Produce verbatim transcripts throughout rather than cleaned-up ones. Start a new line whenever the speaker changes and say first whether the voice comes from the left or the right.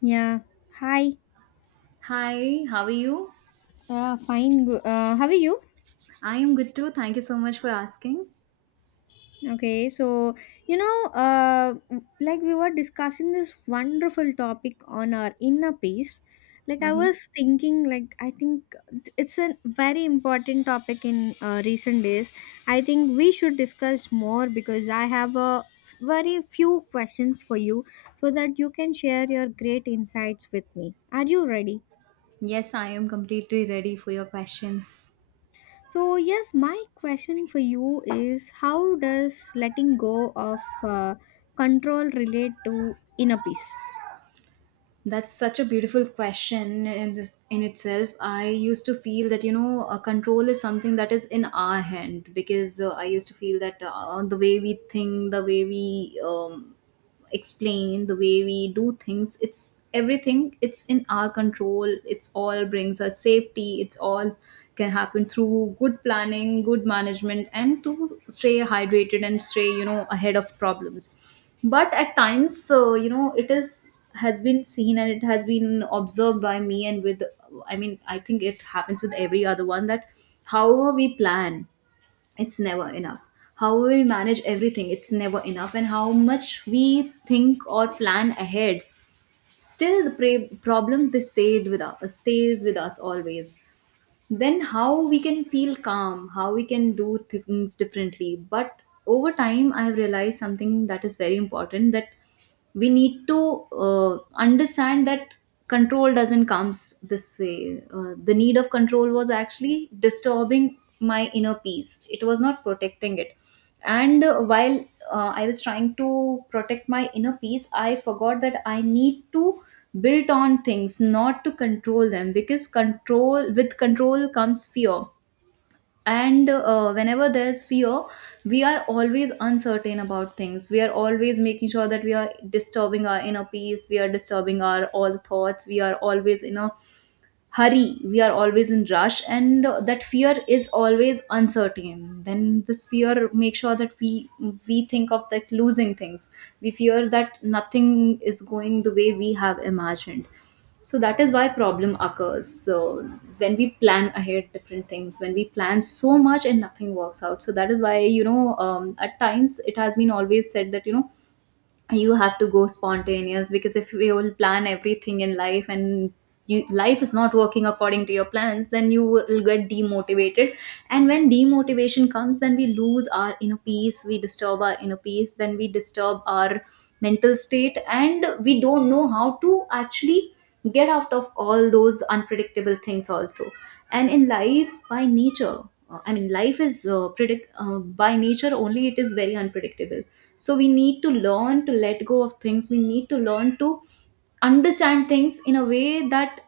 left: Yeah. Hi.
right: Hi, how are you?
left: Uh, fine. Go- Uh, how are you?
right: I am good too. Thank you so much for asking.
left: Okay. So, you know, uh, like we were discussing this wonderful topic on our inner peace. Like I
right: hmm
left: was thinking, like I think it's it's a very important topic in uh, recent days. I think we should discuss more because I have a f- very few questions for you so that you can share your great insights with me. Are you ready?
right: Yes, I am completely ready for your questions.
left: So, yes, my question for you is how does letting go of uh, control relate to inner peace?
right: That's such a beautiful question in, this, in itself. I used to feel that, you know, uh, control is something that is in our hand because uh, I used to feel that uh, the way we think, the way we um, explain, the way we do things, it's everything, it's in our control, it's all brings us safety, it's all can happen through good planning, good management, and to stay hydrated and stay, you know, ahead of problems. But at times, uh, you know, it is has been seen and it has been observed by me, and with, i mean I think it happens with every other one, that however we plan, it's never enough, how we manage everything, it's never enough, and how much we think or plan ahead, still the pra- problems, they stayed with us stays with us always. Then how we can feel calm, how we can do things differently? But over time I have realized something that is very important, that we need to uh, understand that control doesn't comes this way. Uh, the need of control was actually disturbing my inner peace, it was not protecting it. And uh, while uh, I was trying to protect my inner peace, I forgot that I need to build on things, not to control them, because control with control comes fear. And uh, whenever there's fear, we are always uncertain about things, we are always making sure that we are disturbing our inner peace, we are disturbing our all thoughts, we are always in a hurry, we are always in rush. And uh, that fear is always uncertain. Then this fear makes sure that we we think of like losing things, we fear that nothing is going the way we have imagined. So that is why problem occurs. So when we plan ahead different things, when we plan so much and nothing works out, so that is why, you know, um, at times it has been always said that, you know, you have to go spontaneous. Because if we all plan everything in life, and you, life is not working according to your plans, then you will get demotivated. And when demotivation comes, then we lose our inner peace, we disturb our inner peace, then we disturb our mental state, and we don't know how to actually get out of all those unpredictable things also. And in life, by nature, uh, i mean life is uh, predict uh, by nature only, it is very unpredictable. So we need to learn to let go of things, we need to learn to understand things in a way that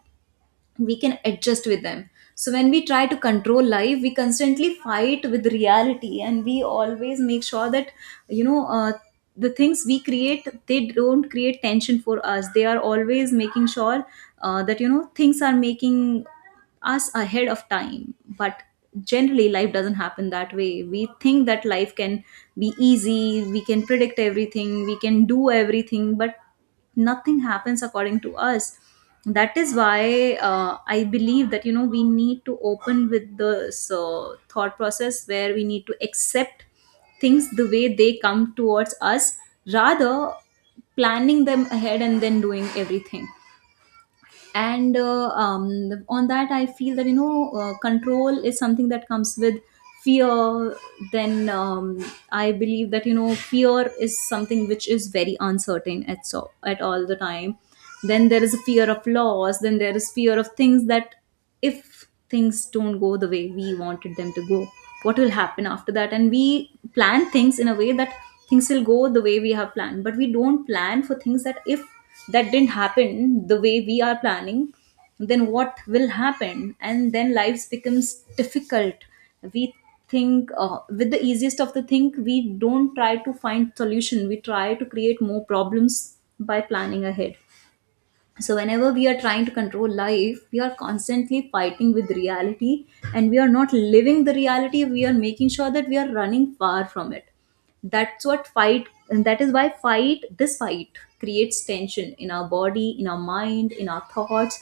right: we can adjust with them. So when we try to control life, we constantly fight with reality, and we always make sure that, you know, uh, the things we create, they don't create tension for us, they are always making sure uh, that, you know, things are making us ahead of time. But generally life doesn't happen that way. We think that life can be easy, we can predict everything, we can do everything, but nothing happens according to us. That is why, uh, I believe that, you know, we need to open with this uh, thought process where we need to accept things the way they come towards us, rather planning them ahead and then doing everything. And uh, um, on that I feel that, you know, uh, control is something that comes with fear. Then um, I believe that, you know, fear is something which is very uncertain at, so at all the time. Then there is a fear of loss, then there is fear of things that, if if things don't go the way we wanted them to go, what will happen after that. And we plan things in a way that things will go the way we have planned, but we don't plan for things that if that didn't happen the way we are planning, then what will happen. And then lives becomes difficult. We think, uh, with the easiest of the thing, we don't try to find solution, we try to create more problems by planning ahead. So whenever we are trying to control life, we are constantly fighting with reality, and we are not living the reality, we are making sure that we are running far from it. That's what fight, and that is why fight, this fight creates tension in our body, in our mind, in our thoughts.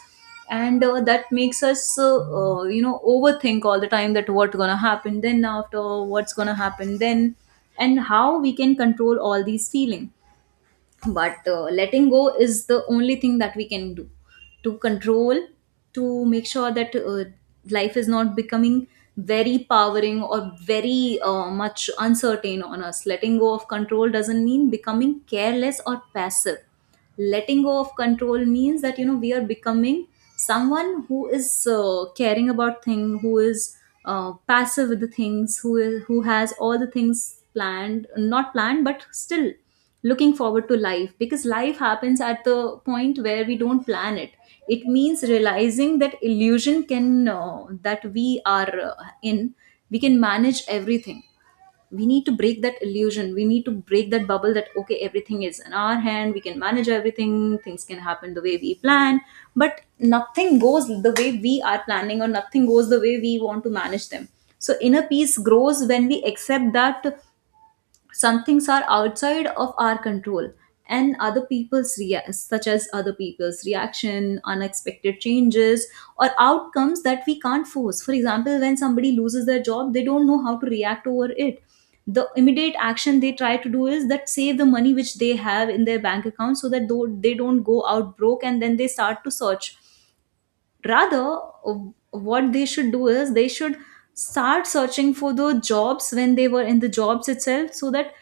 right: And uh, that makes us uh, uh, you know, overthink all the time, that what's gonna happen then after, what's gonna happen then, and how we can control all these feelings. But uh, letting go is the only thing that we can do, to control, to make sure that, uh, life is not becoming very powering or very uh, much uncertain on us. Letting go of control doesn't mean becoming careless or passive. Letting go of control means that, you know, we are becoming someone who is uh, caring about thing, who is uh, passive with the things, who is, who has all the things planned, not planned, but still looking forward to life, because life happens at the point where we don't plan it. It means realizing that illusion can uh, that we are uh, in, we can manage everything. We need to break that illusion, we need to break that bubble that, okay, everything is in our hand, we can manage everything, things can happen the way we plan. But nothing goes the way we are planning, or nothing goes the way we want to manage them. So inner peace grows when we accept that some things are outside of our control, and other people's rea- such as other people's reaction, unexpected changes, or outcomes that we can't force. For example, when somebody loses their job, they don't know how to react over it. The immediate action they try to do is that save the money which they have in their bank account, so that though they don't go out broke, and then they start to search. Rather, w- what they should do is they should start searching for the jobs when they were in the jobs itself, so that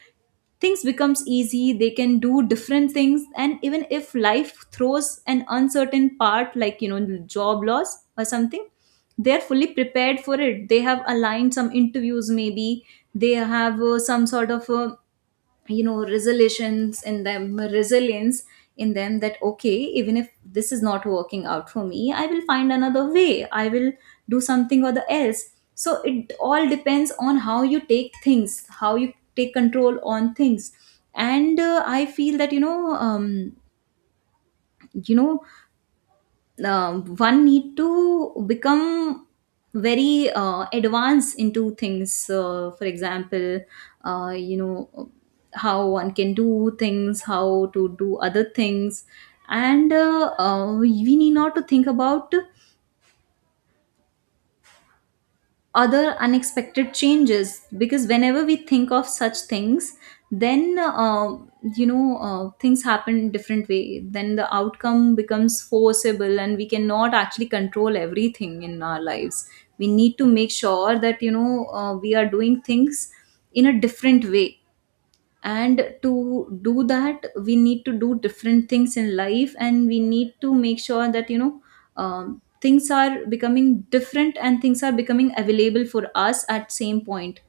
right: things becomes easy, they can do different things. And even if life throws an uncertain part, like, you know, job loss or something, they're fully prepared for it, they have aligned some interviews, maybe they have uh, some sort of, uh, you know, resolutions in them, resilience in them, that okay, even if this is not working out for me, I will find another way, I will do something or the else. So it all depends on how you take things, how you take control on things. And uh, I feel that, you know um, you know um, one need to become very uh, advanced into things. Uh, for example, uh, you know, how one can do things, how to do other things. And uh, uh, we need not to think about other unexpected changes, because whenever we think of such things, then uh, you know, uh, things happen in different way, then the outcome becomes forcible, and we cannot actually control everything in our lives. We need to make sure that, you know, uh, we are doing things in a different way. And to do that, we need to do different things in life, and we need to make sure that, you know, um, things are becoming different, and things are becoming available for us at same point.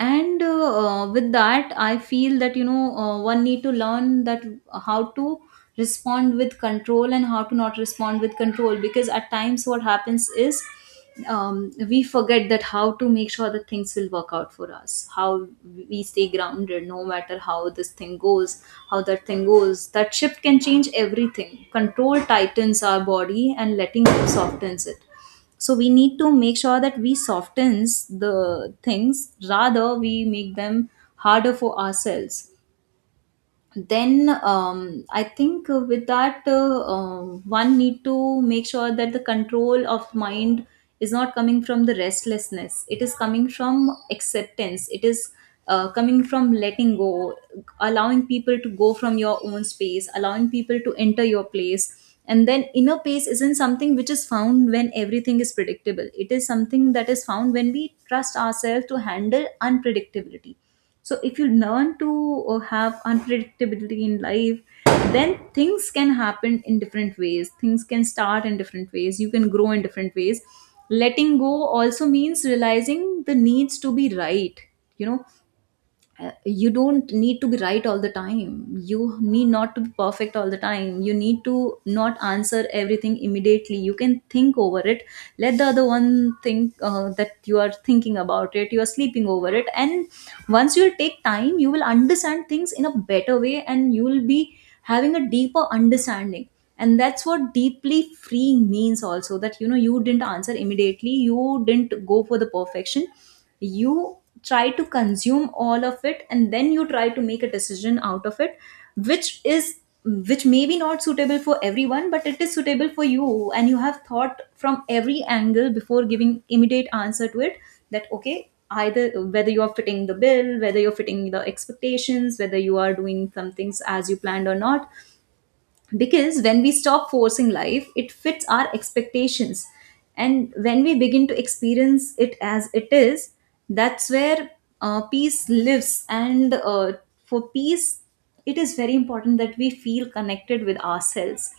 right: And uh, uh, with that I feel that, you know, uh, one need to learn that how to respond with control and how to not respond with control. Because at times what happens is, um, we forget that how to make sure that things will work out for us, how we stay grounded no matter how this thing goes, how that thing goes. That shift can change everything. Control tightens our body, and letting go softens it. So we need to make sure that we softens the things, rather we make them harder for ourselves. Then um, I think uh, with that uh, uh, one need to make sure that the control of mind is not coming from the restlessness, it is coming from acceptance, it is uh, coming from letting go, allowing people to go from your own space, allowing people to enter your place. And then inner peace isn't something which is found when everything is predictable, it is something that is found when we trust ourselves to handle unpredictability. So if you learn to uh, have unpredictability in life, then things can happen in different ways, things can start in different ways, you can grow in different ways. Letting go also means realizing the needs to be right. You know, uh, you don't need to be right all the time. You need not to be perfect all the time. You need to not answer everything immediately. You can think over it. Let the other one think uh, that you are thinking about it, you are sleeping over it, and once you take time you will understand things in a better way, and you will be having a deeper understanding. And that's what deeply freeing means also, that you know, you didn't answer immediately, you didn't go for the perfection, you try to consume all of it and then you try to make a decision out of it, which is, which may be not suitable for everyone, but it is suitable for you, and you have thought from every angle before giving immediate answer to it, that okay, either whether you are fitting the bill, whether you're fitting the expectations, whether you are doing some things as you planned or not. Because when we stop forcing life, it fits our expectations, and when we begin to experience it as it is, that's where uh, peace lives. And uh, for peace, it is very important that we feel connected with ourselves.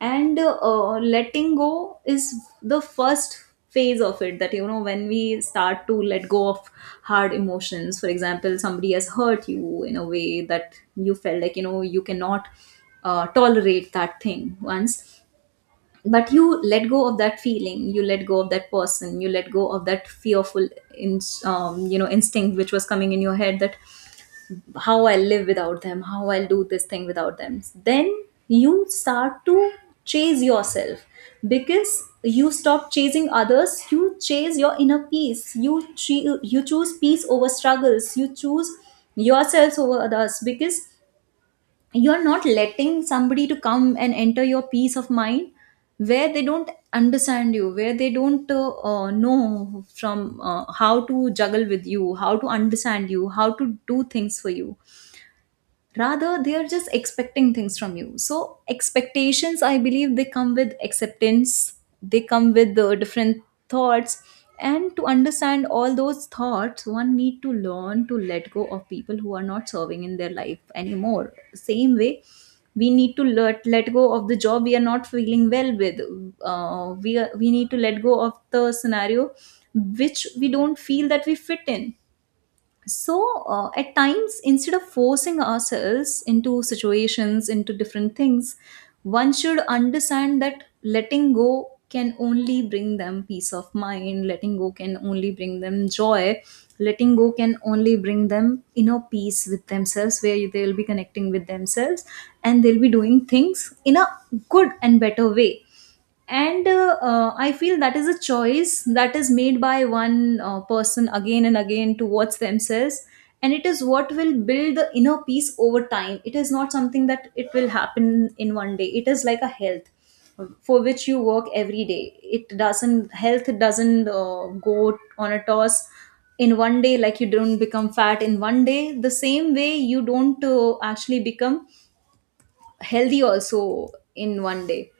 right: And uh, letting go is the first phase of it, that you know, when we start to let go of hard emotions, for example, somebody has hurt you in a way that you felt like you know you cannot uh, tolerate that thing once, but you let go of that feeling, you let go of that person, you let go of that fearful in, um, you know, instinct which was coming in your head that how I'll live without them, how I'll do this thing without them. Then you start to chase yourself, because you stop chasing others, you chase your inner peace. You tre- you choose peace over struggles. You choose yourselves over others, because you're not letting somebody to come and enter your peace of mind where they don't understand you, where they don't uh, uh, know from uh, how to juggle with you, how to understand you, how to do things for you, rather they are just expecting things from you. So expectations, I believe they come with acceptance, they come with the different thoughts. And to understand all those thoughts, one need to learn to let go of people who are not serving in their life anymore. Same way, we need to let, let go of the job we are not feeling well with. Uh, we are, we need to let go of the scenario which we don't feel that we fit in. So uh, at times, instead of forcing ourselves into situations, into different things, one should understand that letting go can only bring them peace of mind, letting go can only bring them joy, letting go can only bring them inner peace with themselves, where they'll be connecting with themselves, and they'll be doing things in a good and better way. And uh, uh, I feel that is a choice that is made by one uh, person again and again towards themselves, and it is what will build the inner peace over time. It is not something that it will happen in one day. It is like a health for which you work every day. It doesn't, health doesn't uh, go on a toss in one day, like you don't become fat in one day, the same way you don't uh, actually become healthy also in one day.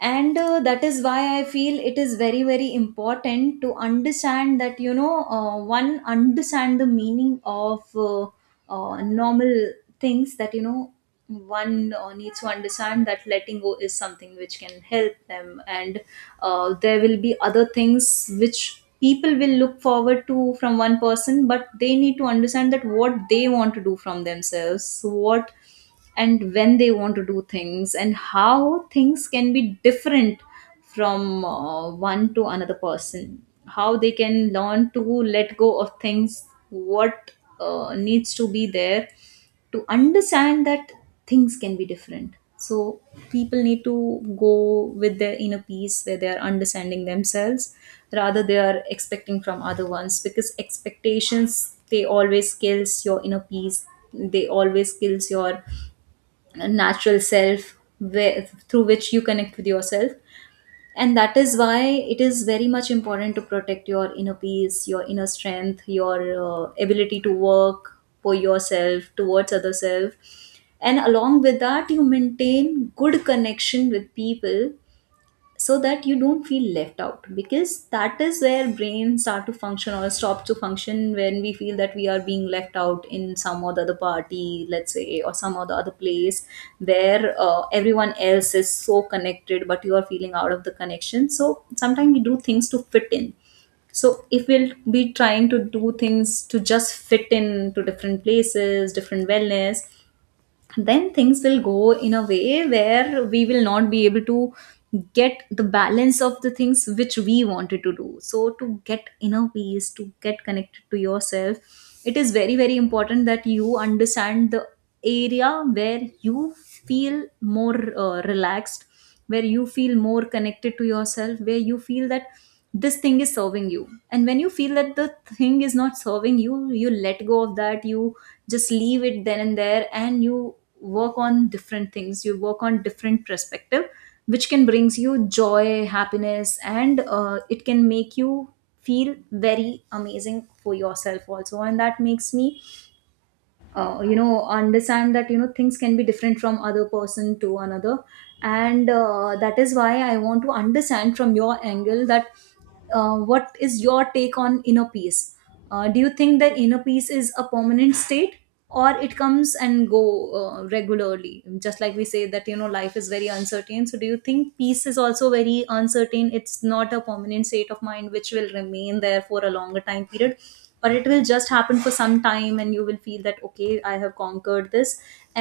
right: And uh, that is why I feel it is very very important to understand that you know, uh, one understand the meaning of uh, uh, normal things, that you know, one uh, needs to understand that letting go is something which can help them. And uh, there will be other things which people will look forward to from one person, but they need to understand that what they want to do from themselves, what and when they want to do things, and how things can be different from uh, one to another person, how they can learn to let go of things, what uh, needs to be there to understand that things can be different. So people need to go with their inner peace, where they are understanding themselves, rather they are expecting from other ones, because expectations, they always kills your inner peace, they always kills your natural self, where, through which you connect with yourself. And that is why it is very much important to protect your inner peace, your inner strength, your uh, ability to work for yourself towards other self, and along with that you maintain good connection with people, so that you don't feel left out. Because that is where brains start to function or stop to function, when we feel that we are being left out in some other other party, let's say, or some other other place, where uh, everyone else is so connected but you are feeling out of the connection. So sometimes we do things to fit in. So if we'll be trying to do things to just fit in, to different places, different wellness, then things will go in a way where we will not be able to get the balance of the things which we wanted to do. So to get inner peace, to get connected to yourself, it is very very important that you understand the area where you feel more uh, relaxed, where you feel more connected to yourself, where you feel that this thing is serving you. And when you feel that the thing is not serving you, you let go of that, you just leave it then and there, and you work on different things, you work on different perspective, which can brings you joy, happiness, and uh, it can make you feel very amazing for yourself also. And that makes me uh, you know, understand that you know, things can be different from other person to another. And uh, that is why I want to understand from your angle that uh, what is your take on inner peace? Uh, do you think that inner peace is a permanent state, or it comes and go uh, regularly? Just like we say that you know, life is very uncertain, so do you think peace is also very uncertain? It's not a permanent state of mind which will remain there for a longer time period, or it will just happen for some time and you will feel that okay, I have conquered this,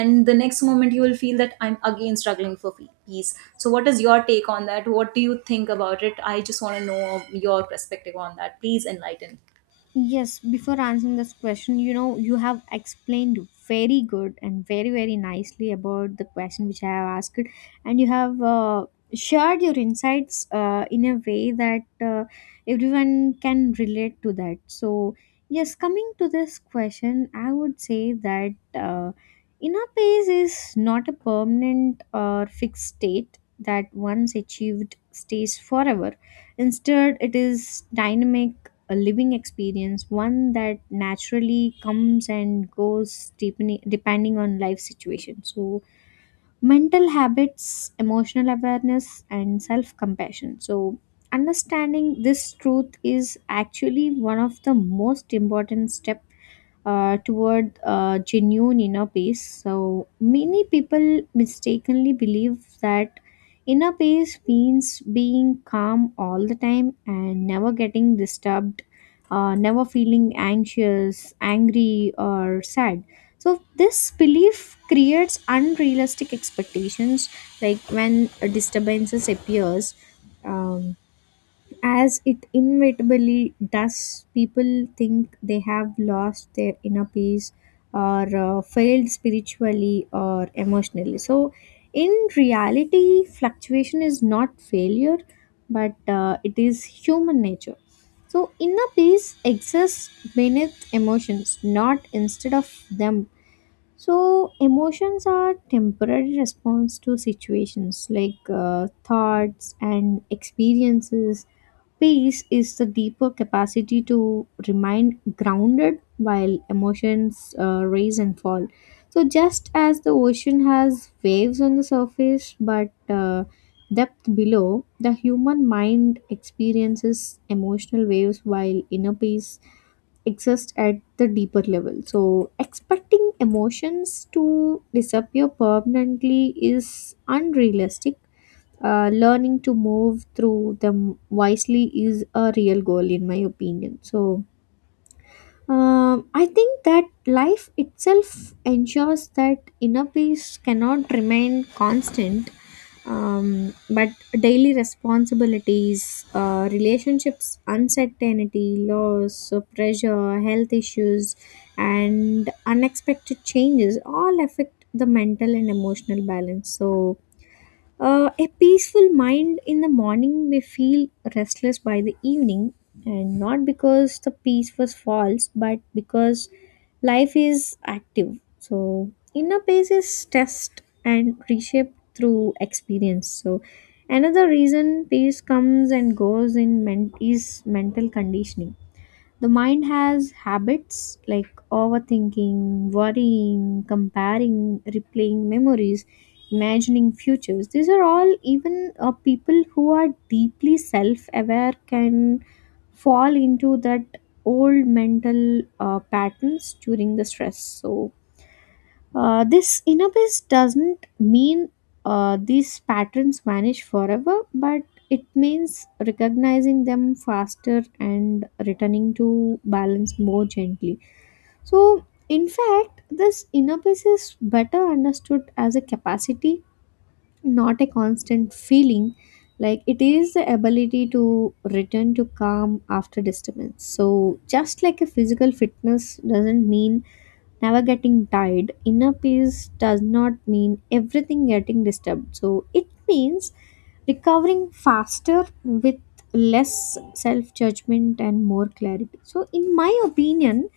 right: and the next moment you will feel that I'm again struggling for pe- peace. So what is your take on that? What do you think about it? I just want to know your perspective on that. Please enlighten.
left: Yes, before answering this question, you know, you have explained very good and very, very nicely about the question which I have asked, and you have uh, shared your insights uh, in a way that uh, everyone can relate to that. So, yes, coming to this question, I would say that uh, inner peace is not a permanent or fixed state that once achieved stays forever. Instead, it is dynamic, a living experience, one that naturally comes and goes deepening, depending on life situation. So, mental habits, emotional awareness, and self compassion. So, understanding this truth is actually one of the most important step uh, toward uh, genuine inner peace. So many people mistakenly believe that inner peace means being calm all the time and never getting disturbed, uh, never feeling anxious, angry, or sad. So this belief creates unrealistic expectations. Like when a disturbances appears, um, as it inevitably does, people think they have lost their inner peace or uh, failed spiritually or emotionally. So, in reality, fluctuation is not failure, but uh, it is human nature. So, inner peace exists beneath emotions, not instead of them. So, emotions are temporary response to situations like uh, thoughts and experiences. Peace is the deeper capacity to remain grounded while emotions uh, rise and fall. So, just as the ocean has waves on the surface but uh, depth below, the human mind experiences emotional waves while inner peace exists at the deeper level. So, expecting emotions to disappear permanently is unrealistic. Uh, learning to move through them wisely is a real goal in my opinion. So um, I think that life itself ensures that inner peace cannot remain constant. Um, but daily responsibilities, uh, relationships, uncertainty, loss, uh, pressure, health issues and unexpected changes all affect the mental and emotional balance. So uh, a peaceful mind in the morning may feel restless by the evening, and not because the peace was false, but because life is active. So, inner peace is test and reshaped through experience. So, another reason peace comes and goes in men- is mental conditioning. The mind has habits like overthinking, worrying, comparing, replaying memories, imagining futures. These are all, even uh, people who are deeply self aware can fall into that old mental uh, patterns during the stress. So, uh, this inner peace doesn't mean uh, these patterns vanish forever, but it means recognizing them faster and returning to balance more gently. So, in fact, this inner peace is better understood as a capacity, not a constant feeling. Like it is the ability to return to calm after disturbance. So, just like a physical fitness doesn't mean never getting tired, inner peace does not mean everything getting disturbed. So it means recovering faster with less self judgment and more clarity. So in my opinion,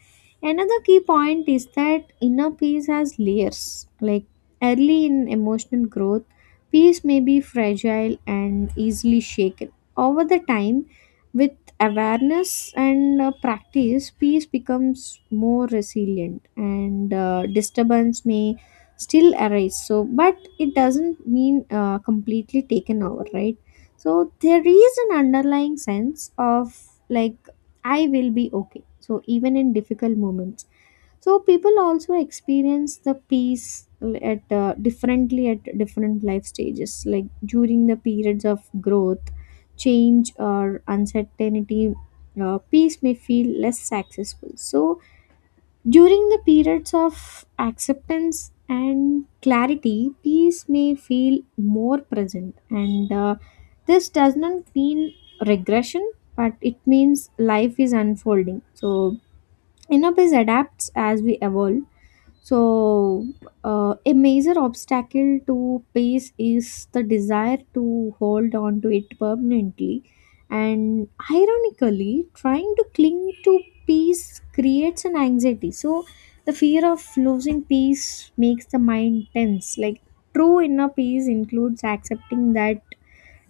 left: another key point is that inner peace has layers. Like early in emotional growth, peace may be fragile and easily shaken. Over the time, with with awareness and uh, practice, peace becomes more resilient and uh, disturbance may still arise. So, but it doesn't mean uh, completely taken over, right? So, there is an underlying sense of, like, I will be okay. So, even in difficult moments, so people also experience the peace at uh, differently at different life stages. Like during the periods of growth, change or uncertainty, uh, peace may feel less successful. So during the periods of acceptance and clarity, peace may feel more present. And uh, this does not mean regression, but it means life is unfolding. So enough is adapts as we evolve. So, uh, a major obstacle to peace is the desire to hold on to it permanently. And ironically, trying to cling to peace creates an anxiety. So, the fear of losing peace makes the mind tense. Like, true inner peace includes accepting that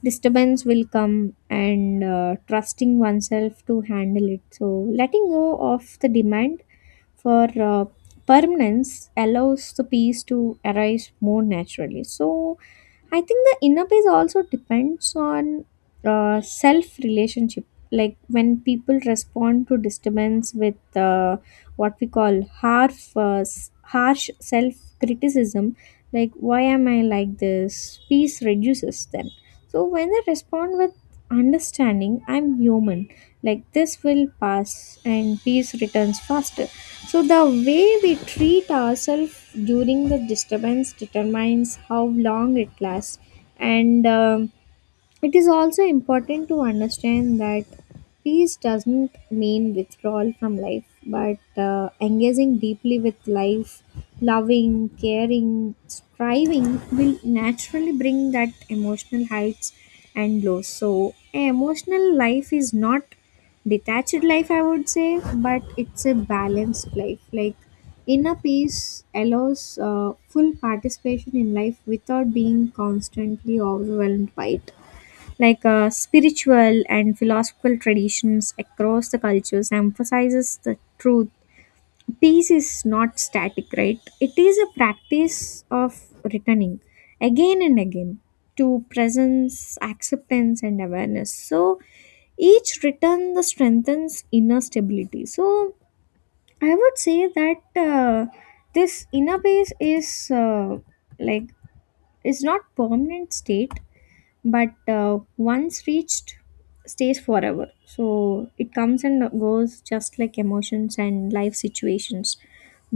left: disturbance will come and uh, trusting oneself to handle it. So letting go of the demand for uh, permanence allows the peace to arise more naturally. So I think the inner peace also depends on uh, self relationship. Like when people respond to disturbance with uh, what we call harsh, uh, s- harsh self criticism, like why am I like this? Peace reduces then. So when they respond with understanding, I'm human. Like this will pass, and peace returns faster. So the way we treat ourselves during the disturbance determines how long it lasts, and um it is also important to understand that peace doesn't mean withdrawal from life, but uh, engaging deeply with life, loving, caring, striving will naturally bring that emotional heights and lows. So, a emotional life is not detached life, I would say, but it's a balanced life. Like inner peace allows uh, full participation in life without being constantly overwhelmed by it. Like uh, spiritual and philosophical traditions across the cultures emphasizes the truth, peace is not static, right? It is a practice of returning again and again to presence, acceptance and awareness. So each return the strengthens inner stability. So I would say that uh, this inner peace is, uh, like is not permanent state but uh, once reached stays forever. So it comes and goes just like emotions and life situations,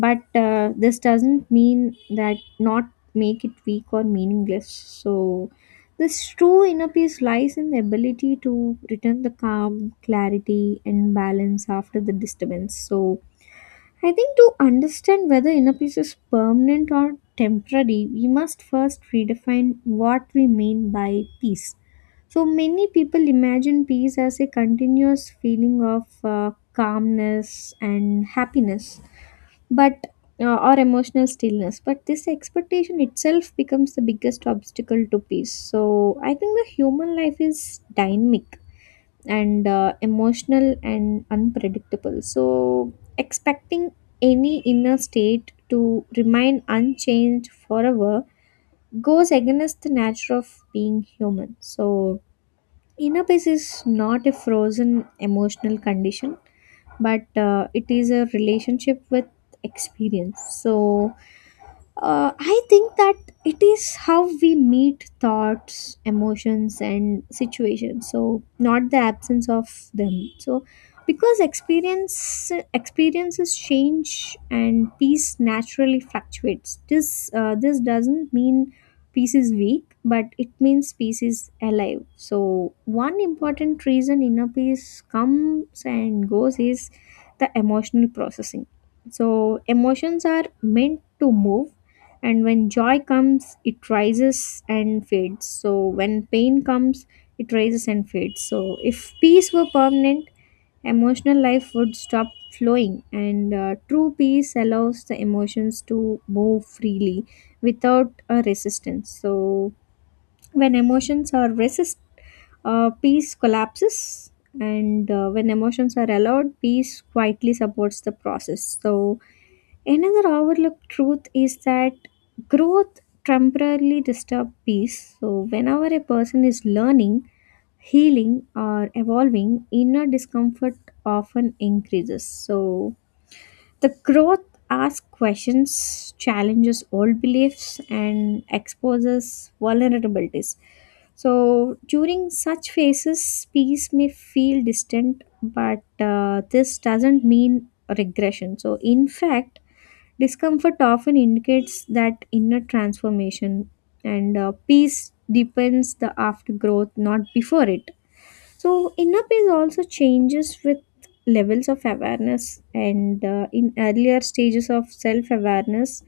left: but uh, this doesn't mean that not make it weak or meaningless. So this true inner peace lies in the ability to return the calm, clarity and balance after the disturbance. So I think to understand whether inner peace is permanent or temporary, we must first redefine what we mean by peace. So, many people imagine peace as a continuous feeling of uh, calmness and happiness, but uh, or emotional stillness. But this expectation itself becomes the biggest obstacle to peace. So, I think the human life is dynamic and uh, emotional and unpredictable. So, expecting any inner state to remain unchanged forever goes against the nature of being human. So, inner peace is not a frozen emotional condition, but uh, it is a relationship with experience. So, uh, I think that it is how we meet thoughts, emotions, and situations. So not the absence of them. So because experience experiences change and peace naturally fluctuates. This uh, this doesn't mean peace is weak, but it means peace is alive. So one important reason inner peace comes and goes is the emotional processing. So emotions are meant to move, and when joy comes it rises and fades. So when pain comes, it rises and fades. So if peace were permanent, emotional life would stop flowing. And uh, true peace allows the emotions to move freely without a resistance. So when emotions are resist, uh, peace collapses. And uh, when emotions are allowed, peace quietly supports the process. So another overlooked truth is that growth temporarily disturbs peace. So, whenever a person is learning, healing, or evolving, inner discomfort often increases. So, the growth asks questions, challenges old beliefs, and exposes vulnerabilities. So, during such phases, peace may feel distant, but uh, this doesn't mean regression. So, in fact, discomfort often indicates that inner transformation, and uh, peace depends the aftergrowth, not before it. So inner peace also changes with levels of awareness, and uh, in earlier stages of self awareness,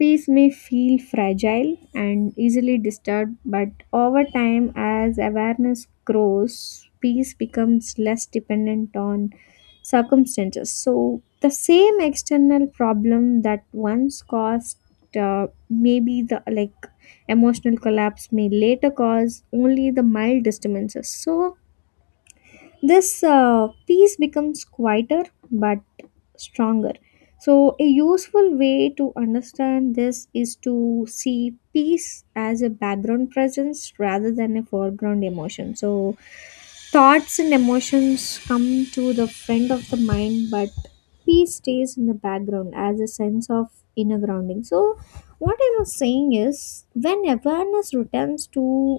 left: peace may feel fragile and easily disturbed, but over time, as awareness grows, peace becomes less dependent on circumstances. So, the same external problem that once caused uh, maybe the like emotional collapse may later cause only the mild disturbances. So, this uh, peace becomes quieter but stronger. So, a useful way to understand this is to see peace as a background presence rather than a foreground emotion. So, thoughts and emotions come to the front of the mind, but peace stays in the background as a sense of inner grounding. So, what I was saying is when awareness returns to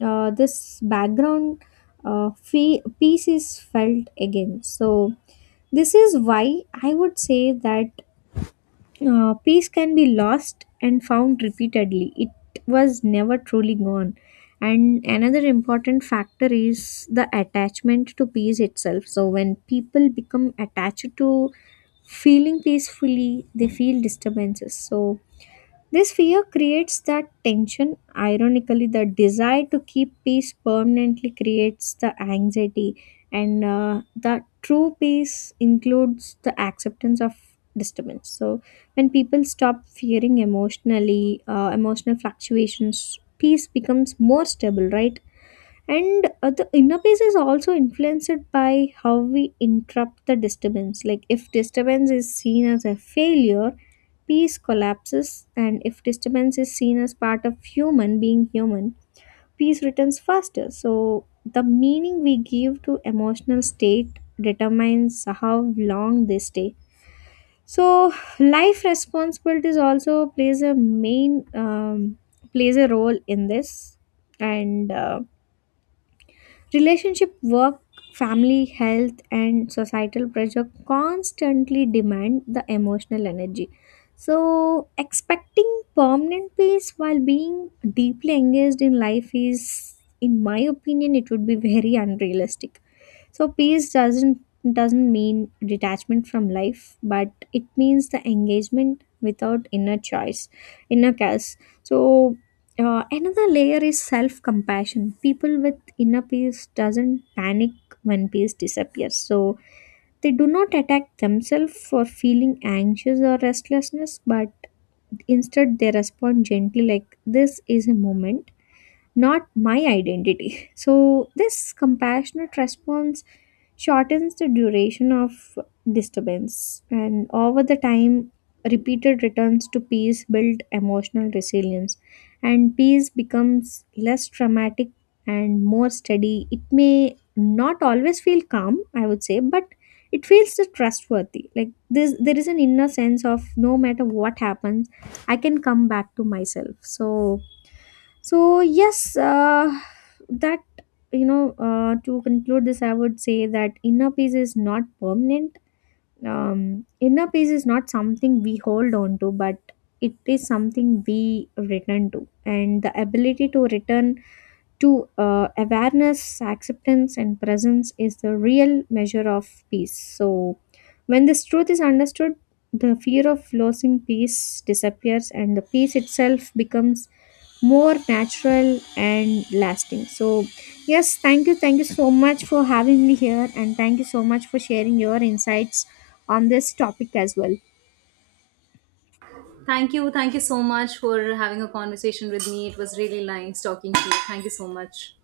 left: uh, this background, uh, fe- peace is felt again. So, this is why I would say that uh, peace can be lost and found repeatedly. It was never truly gone. And another important factor is the attachment to peace itself. So, when people become attached to feeling peacefully, they feel disturbances. So, this fear creates that tension. Ironically, the desire to keep peace permanently creates the anxiety, and uh, the true peace includes the acceptance of disturbance. So, when people stop fearing emotionally, uh, emotional fluctuations, peace becomes more stable, right? And uh, the inner peace is also influenced by how we interrupt the disturbance. Like if disturbance is seen as a failure, peace collapses, and if disturbance is seen as part of human being human, peace returns faster. So the meaning we give to emotional state determines how long they stay. So life responsibilities also plays a main, um, plays a role in this. And uh, relationship, work, family, health, and societal pressure constantly demand the emotional energy. So, expecting permanent peace while being deeply engaged in life is, in my opinion, it would be very unrealistic. So peace doesn't doesn't mean detachment from life, but it means the engagement without inner choice, inner chaos. So uh, another layer is self compassion. People with inner peace doesn't panic when peace disappears. So they do not attack themselves for feeling anxious or restlessness, but instead they respond gently like this is a moment, not my identity. So, this compassionate response shortens the duration of disturbance, and over the time, repeated returns to peace build emotional resilience, and peace becomes less traumatic and more steady. It may not always feel calm, I would say, but it feels the trustworthy. Like this, there is an inner sense of no matter what happens, I can come back to myself. So so yes, uh, that you know, uh, to conclude this, I would say that inner peace is not permanent. Um, inner peace is not something we hold on to, but it is something we return to, and the ability to return to uh, awareness, acceptance, and presence is the real measure of peace. So when this truth is understood, the fear of losing peace disappears, and the peace itself becomes more natural and lasting. So yes, thank you, thank you so much for having me here, and thank you so much for sharing your insights on this topic as well.
right: Thank you. Thank you so much for having a conversation with me. It was really nice talking to you. Thank you so much.